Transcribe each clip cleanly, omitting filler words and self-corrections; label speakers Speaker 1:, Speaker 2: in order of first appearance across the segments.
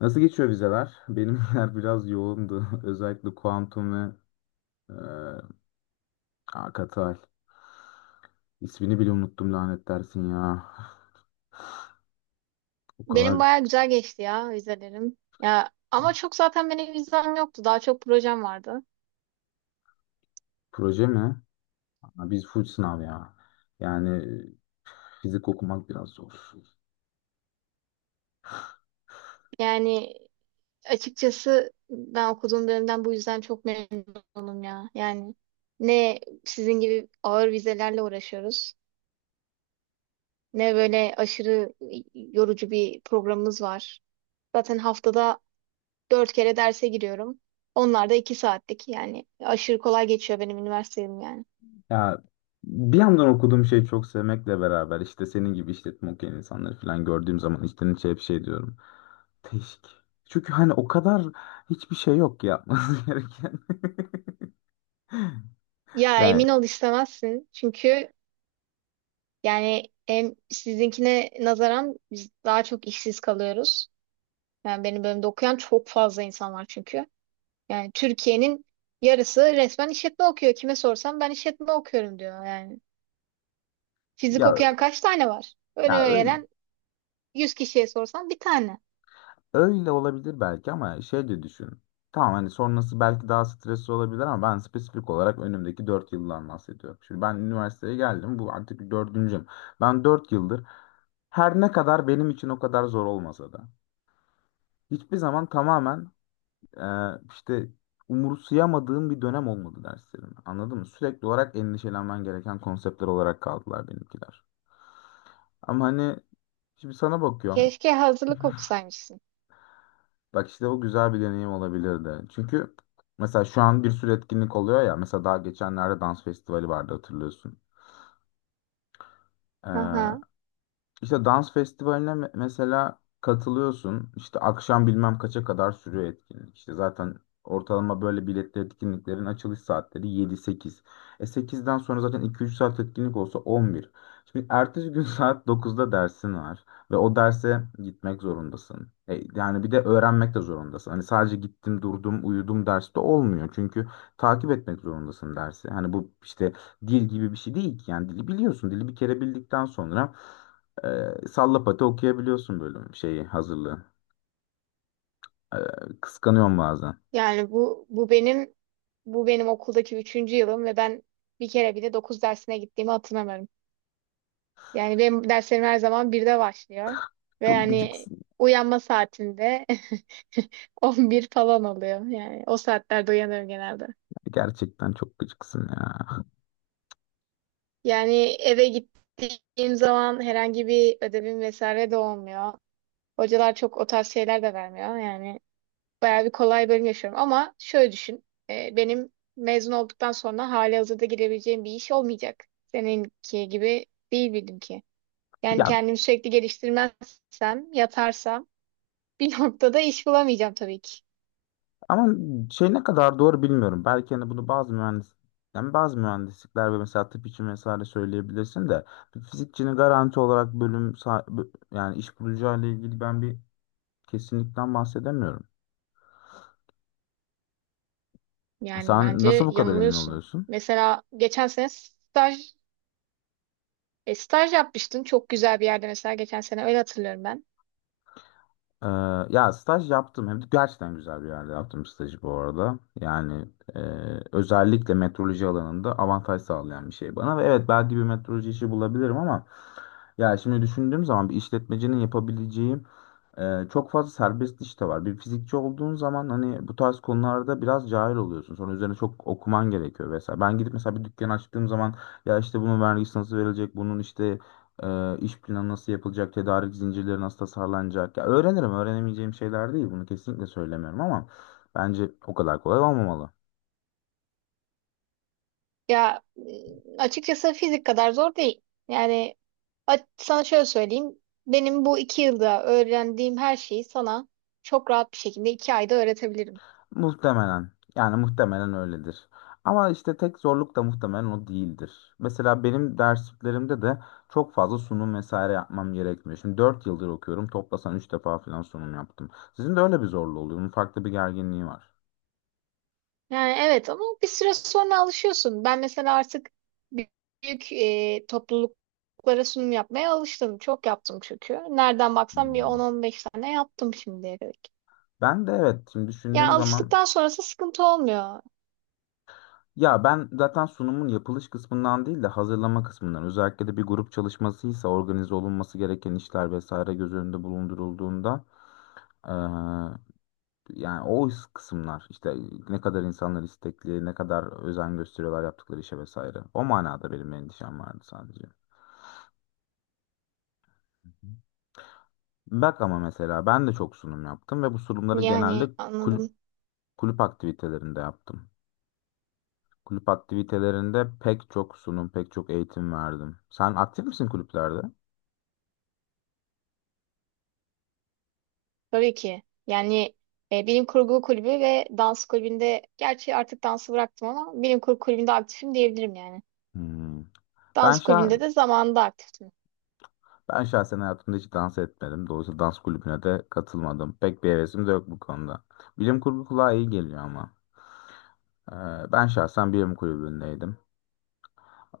Speaker 1: Nasıl geçiyor vizeler? Benimler biraz yoğundu. Özellikle kuantum ve e, Akatal. İsmini bile unuttum lanet dersin ya. O
Speaker 2: Benim
Speaker 1: kadar
Speaker 2: baya güzel geçti ya vizelerim. Ya ama çok zaten benim vizem yoktu. Daha çok projem vardı.
Speaker 1: proje mi? Ama biz full sınav ya. Yani fizik okumak biraz zor.
Speaker 2: Yani açıkçası ben okuduğum dönemden bu yüzden çok memnunum ya. Yani ne sizin gibi ağır vizelerle uğraşıyoruz, ne böyle aşırı yorucu bir programımız var. Zaten haftada dört kere derse giriyorum. Onlar da iki saatlik, yani aşırı kolay geçiyor benim üniversitem yani.
Speaker 1: Ya, bir yandan okuduğum şeyi çok sevmekle beraber işte senin gibi işletme okuyan insanları falan gördüğüm zaman içten içe hep şey diyorum. Teşk. Çünkü hani o kadar hiçbir şey yok ki yapması gereken.
Speaker 2: Ya
Speaker 1: Yani,
Speaker 2: emin ol istemezsin çünkü yani hem sizinkine nazaran biz daha çok işsiz kalıyoruz. Yani benim bölümde okuyan çok fazla insan var çünkü. Yani Türkiye'nin yarısı resmen işletme okuyor. Kime sorsam ben işletme okuyorum diyor yani. Fizik
Speaker 1: ya,
Speaker 2: okuyan kaç tane var?
Speaker 1: ya
Speaker 2: Önüme
Speaker 1: öyle.
Speaker 2: gelen 100 kişiye sorsam bir tane.
Speaker 1: Öyle olabilir belki ama şey de düşün. Tamam, hani sonrası belki daha stresli olabilir ama ben spesifik olarak önümdeki 4 yıldan bahsediyorum. Şimdi ben üniversiteye geldim, bu artık dördüncüm. Ben 4 yıldır her ne kadar benim için o kadar zor olmasa da hiçbir zaman tamamen e, işte umursayamadığım bir dönem olmadı derslerim. Anladın mı? Sürekli olarak endişelenmen gereken konseptler olarak kaldılar benimkiler. Ama hani şimdi sana bakıyorum.
Speaker 2: Keşke hazırlık okusaymışsın.
Speaker 1: Bak işte o güzel bir deneyim olabilirdi. Çünkü mesela şu an bir sürü etkinlik oluyor ya. Mesela daha geçenlerde dans festivali vardı, hatırlıyorsun.
Speaker 2: Aha.
Speaker 1: İşte dans festivaline mesela katılıyorsun. İşte akşam bilmem kaça kadar sürüyor etkinlik. İşte zaten ortalama böyle biletli etkinliklerin açılış saatleri yedi sekiz. E sekizden sonra zaten iki üç saat etkinlik olsa 11. Şimdi ertesi gün saat dokuzda dersin var ve o derse gitmek zorundasın. Yani bir de öğrenmek de zorundasın. Hani sadece gittim, durdum, uyudum derste olmuyor. Çünkü takip etmek zorundasın dersi. Hani bu işte dil gibi bir şey değil ki. Yani dili biliyorsun. Dili bir kere bildikten sonra salla pati okuyabiliyorsun bölüm şeyi hazırlığı. E, Kıskanıyorum bazen.
Speaker 2: Yani bu benim bu benim okuldaki üçüncü yılım ve ben bir kere bile dokuz dersine gittiğimi hatırlamıyorum. Yani benim derslerim her zaman birde başlıyor. Ve
Speaker 1: Çok
Speaker 2: yani
Speaker 1: gıcıksın.
Speaker 2: uyanma saatinde 11 falan oluyor. Yani o saatlerde uyanıyorum genelde.
Speaker 1: Gerçekten çok gıcıksın ya.
Speaker 2: Yani eve gittiğim zaman herhangi bir ödevim vesaire de olmuyor. Hocalar çok o tarz şeyler de vermiyor. Yani bayağı bir kolay bölüm yaşıyorum. Ama şöyle düşün. Benim mezun olduktan sonra hali hazırda girebileceğim bir iş olmayacak. Seninki gibi değil bildim ki. Yani
Speaker 1: Ya
Speaker 2: kendimi sürekli geliştirmezsem, yatarsam bir noktada iş bulamayacağım tabii ki.
Speaker 1: ama şey ne kadar doğru bilmiyorum. Belki hani bunu bazı mühendis, yani bazı mühendislikler ve mesela tıp için vesaire söyleyebilirsin de bir fizikçinin garanti olarak bölüm yani iş bulacağı ile ilgili ben bir kesinlikten bahsedemiyorum.
Speaker 2: Yani
Speaker 1: Sen nasıl
Speaker 2: bence
Speaker 1: bu kadar emin
Speaker 2: yanılıyorsun.
Speaker 1: oluyorsun?
Speaker 2: Mesela geçen sene staj yapmıştın çok güzel bir yerde, mesela geçen sene öyle hatırlıyorum ben.
Speaker 1: Ee, Ya staj yaptım. Hem de gerçekten güzel bir yerde yaptım stajı bu arada. Yani e, özellikle metroloji alanında avantaj sağlayan bir şey bana. Ve evet, belki bir metroloji işi bulabilirim ama ya şimdi düşündüğüm zaman bir işletmecinin yapabileceği çok fazla serbest iş de var. Bir fizikçi olduğun zaman hani bu tarz konularda biraz cahil oluyorsun. Sonra üzerine çok okuman gerekiyor vesaire. Ben gidip mesela bir dükkan açtığım zaman ya, işte bunun vergisi nasıl verilecek, bunun işte iş planı nasıl yapılacak, tedarik zincirleri nasıl tasarlanacak. Ya öğrenirim, öğrenemeyeceğim şeyler değil. Bunu kesinlikle söylemiyorum ama bence o kadar kolay olmamalı.
Speaker 2: Ya açıkçası fizik kadar zor değil. Yani sana şöyle söyleyeyim. Benim bu iki yılda öğrendiğim her şeyi sana çok rahat bir şekilde iki ayda öğretebilirim.
Speaker 1: Muhtemelen. Yani muhtemelen öyledir. Ama işte tek zorluk da muhtemelen o değildir. Mesela benim dersliklerimde de çok fazla sunum vesaire yapmam gerekmiyor. Şimdi 4 yıldır okuyorum. Toplasan 3 defa falan sunum yaptım. Sizin de öyle bir zorluğu oluyor. Bunun farklı bir gerginliği var.
Speaker 2: Yani evet, ama bir süre sonra alışıyorsun. Ben mesela artık büyük topluluklara sunum yapmaya alıştım. Çok yaptım çünkü. Nereden baksam bir
Speaker 1: Hmm.
Speaker 2: 10-15 tane yaptım şimdiye kadar.
Speaker 1: Ben de evet, şimdi
Speaker 2: Yani
Speaker 1: düşündüğüm zaman
Speaker 2: alıştıktan sonrası sıkıntı olmuyor.
Speaker 1: ya ben zaten sunumun yapılış kısmından değil de hazırlama kısmından, özellikle de bir grup çalışmasıysa organize olunması gereken işler vesaire göz önünde bulundurulduğunda... Yani o kısımlar işte, ne kadar insanlar istekli, ne kadar özen gösteriyorlar yaptıkları işe vesaire. O manada benim endişem vardı sadece. Bak ama mesela ben de çok sunum yaptım ve bu sunumları genelde
Speaker 2: Yani
Speaker 1: kulüp
Speaker 2: anladım.
Speaker 1: kulüp aktivitelerinde yaptım. Kulüp aktivitelerinde pek çok sunum, pek çok eğitim verdim. Sen aktif misin kulüplerde?
Speaker 2: Tabii ki. Yani bilim kurgu kulübü ve dans kulübünde, gerçi artık dansı bıraktım ama bilim kurgu kulübünde aktifim diyebilirim yani.
Speaker 1: Hmm. Ben
Speaker 2: Dans
Speaker 1: şah
Speaker 2: kulübünde de zamanında aktiftim.
Speaker 1: ben şahsen hayatımda hiç dans etmedim. Dolayısıyla dans kulübüne de katılmadım. Pek bir hevesim de yok bu konuda. Bilim kurgu kulağa iyi geliyor ama. Ee, Ben şahsen BM kulübündeydim.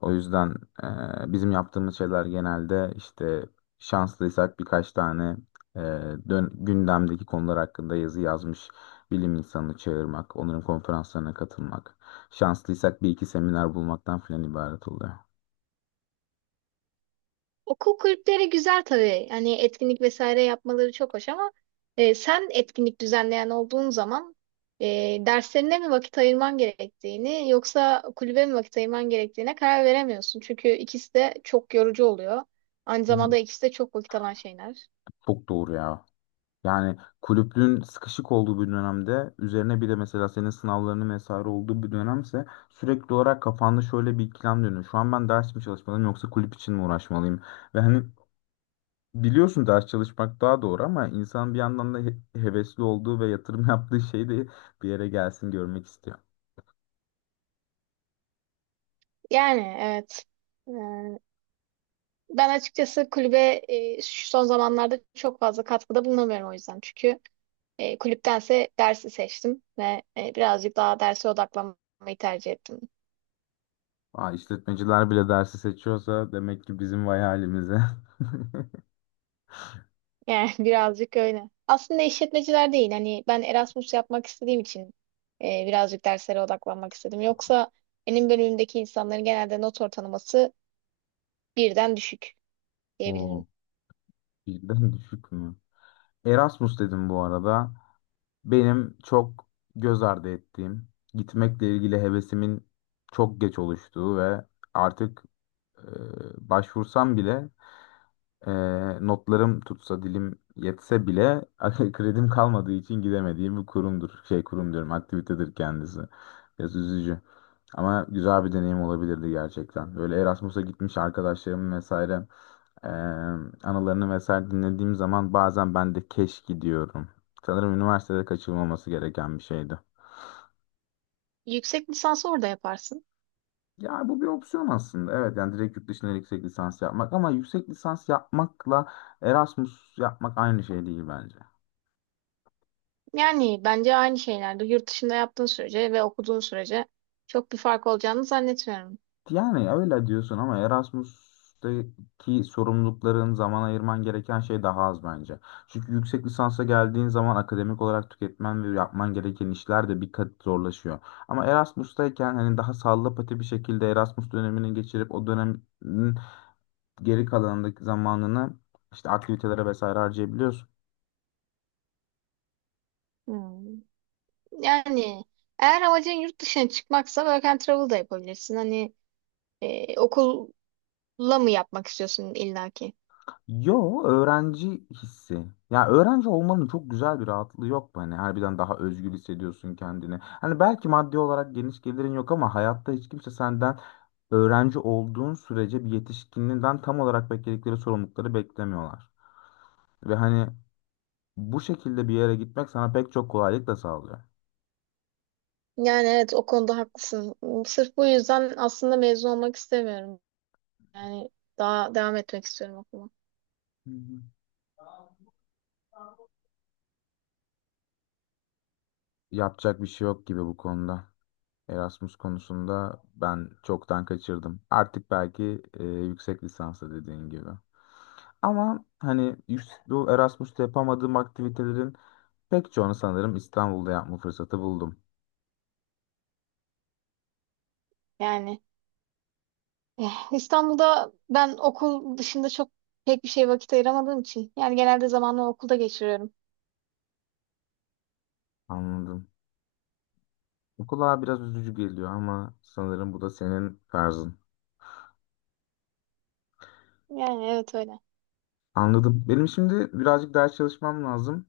Speaker 1: O yüzden bizim yaptığımız şeyler genelde işte, şanslıysak birkaç tane e, gündemdeki konular hakkında yazı yazmış bilim insanını çağırmak, onların konferanslarına katılmak. Şanslıysak bir iki seminer bulmaktan filan ibaret oluyor.
Speaker 2: Okul kulüpleri güzel tabii. Hani etkinlik vesaire yapmaları çok hoş ama sen etkinlik düzenleyen olduğun zaman e, derslerine mi vakit ayırman gerektiğini yoksa kulübe mi vakit ayırman gerektiğine karar veremiyorsun. Çünkü ikisi de çok yorucu oluyor. Aynı
Speaker 1: Hmm.
Speaker 2: zamanda ikisi de çok vakit alan şeyler.
Speaker 1: Çok doğru ya. Yani kulüplüğün sıkışık olduğu bir dönemde üzerine bir de mesela senin sınavlarının vesaire olduğu bir dönemse sürekli olarak kafanda şöyle bir ikilem dönüyor. Şu an ben ders mi çalışmalıyım yoksa kulüp için mi uğraşmalıyım? Ve hani biliyorsun ders çalışmak daha doğru ama insan bir yandan da hevesli olduğu ve yatırım yaptığı şeyi de bir yere gelsin, görmek istiyor.
Speaker 2: Yani evet. E, Ben açıkçası kulübe şu son zamanlarda çok fazla katkıda bulunamıyorum o yüzden. Çünkü kulüptense dersi seçtim ve birazcık daha derse odaklanmayı tercih ettim.
Speaker 1: Aa, işletmeciler bile dersi seçiyorsa demek ki bizim vay halimize.
Speaker 2: Yani birazcık öyle. Aslında işletmeciler değil. Hani ben Erasmus yapmak istediğim için birazcık derslere odaklanmak istedim. Yoksa benim bölümümdeki insanların genelde not ortalaması birden düşük diyebilirim.
Speaker 1: Oo, birden düşük mü? Erasmus dedim bu arada. Benim çok göz ardı ettiğim, gitmekle ilgili hevesimin çok geç oluştuğu ve artık başvursam bile, e, notlarım tutsa dilim yetse bile kredim kalmadığı için gidemediğim bir kurumdur. Şey kurum diyorum, aktivitedir kendisi. Biraz üzücü. Ama güzel bir deneyim olabilirdi gerçekten. Böyle Erasmus'a gitmiş arkadaşlarım vesaire e, anılarını vesaire dinlediğim zaman bazen ben de keşke diyorum. Sanırım üniversitede kaçırılmaması gereken bir şeydi.
Speaker 2: Yüksek lisansı orada yaparsın.
Speaker 1: Ya, bu bir opsiyon aslında. Evet, yani direkt yurt dışında yüksek lisans yapmak ama yüksek lisans yapmakla Erasmus yapmak aynı şey değil bence.
Speaker 2: Yani bence aynı şeylerde yurt dışında yaptığın sürece ve okuduğun sürece çok bir fark olacağını zannetmiyorum.
Speaker 1: Yani öyle diyorsun ama Erasmus'taki sorumlulukların, zaman ayırman gereken şey daha az bence. Çünkü yüksek lisansa geldiğin zaman akademik olarak tüketmen ve yapman gereken işler de bir kat zorlaşıyor. Ama Erasmus'tayken hani daha sallapati bir şekilde Erasmus dönemini geçirip o dönem geri kalanındaki zamanını işte aktivitelere vesaire harcayabiliyorsun.
Speaker 2: Hmm. Yani eğer amacın yurt dışına çıkmaksa work and travel da yapabilirsin. Hani okulla mı yapmak istiyorsun illaki?
Speaker 1: Yo, öğrenci hissi. Ya öğrenci olmanın çok güzel bir rahatlığı yok mu? Hani harbiden daha özgür hissediyorsun kendini. Hani belki maddi olarak geniş gelirin yok ama hayatta hiç kimse senden, öğrenci olduğun sürece, bir yetişkinliğinden tam olarak bekledikleri sorumlulukları beklemiyorlar. Ve hani bu şekilde bir yere gitmek sana pek çok kolaylık da sağlıyor.
Speaker 2: Yani evet, o konuda haklısın. Sırf bu yüzden aslında mezun olmak istemiyorum. Yani daha devam etmek istiyorum okula.
Speaker 1: Hı hı. Yapacak bir şey yok gibi bu konuda. Erasmus konusunda ben çoktan kaçırdım. Artık belki yüksek lisansa, dediğin gibi. Ama hani bu Erasmus'ta yapamadığım aktivitelerin pek çoğunu sanırım İstanbul'da yapma fırsatı buldum.
Speaker 2: Yani İstanbul'da ben okul dışında pek bir şey vakit ayıramadığım için yani genelde zamanımı okulda geçiriyorum.
Speaker 1: Anladım. Bu kulağa biraz üzücü geliyor ama sanırım bu da senin tarzın.
Speaker 2: Yani evet öyle.
Speaker 1: Anladım. Benim şimdi birazcık ders çalışmam lazım.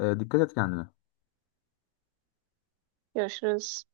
Speaker 1: Dikkat et kendine.
Speaker 2: Görüşürüz.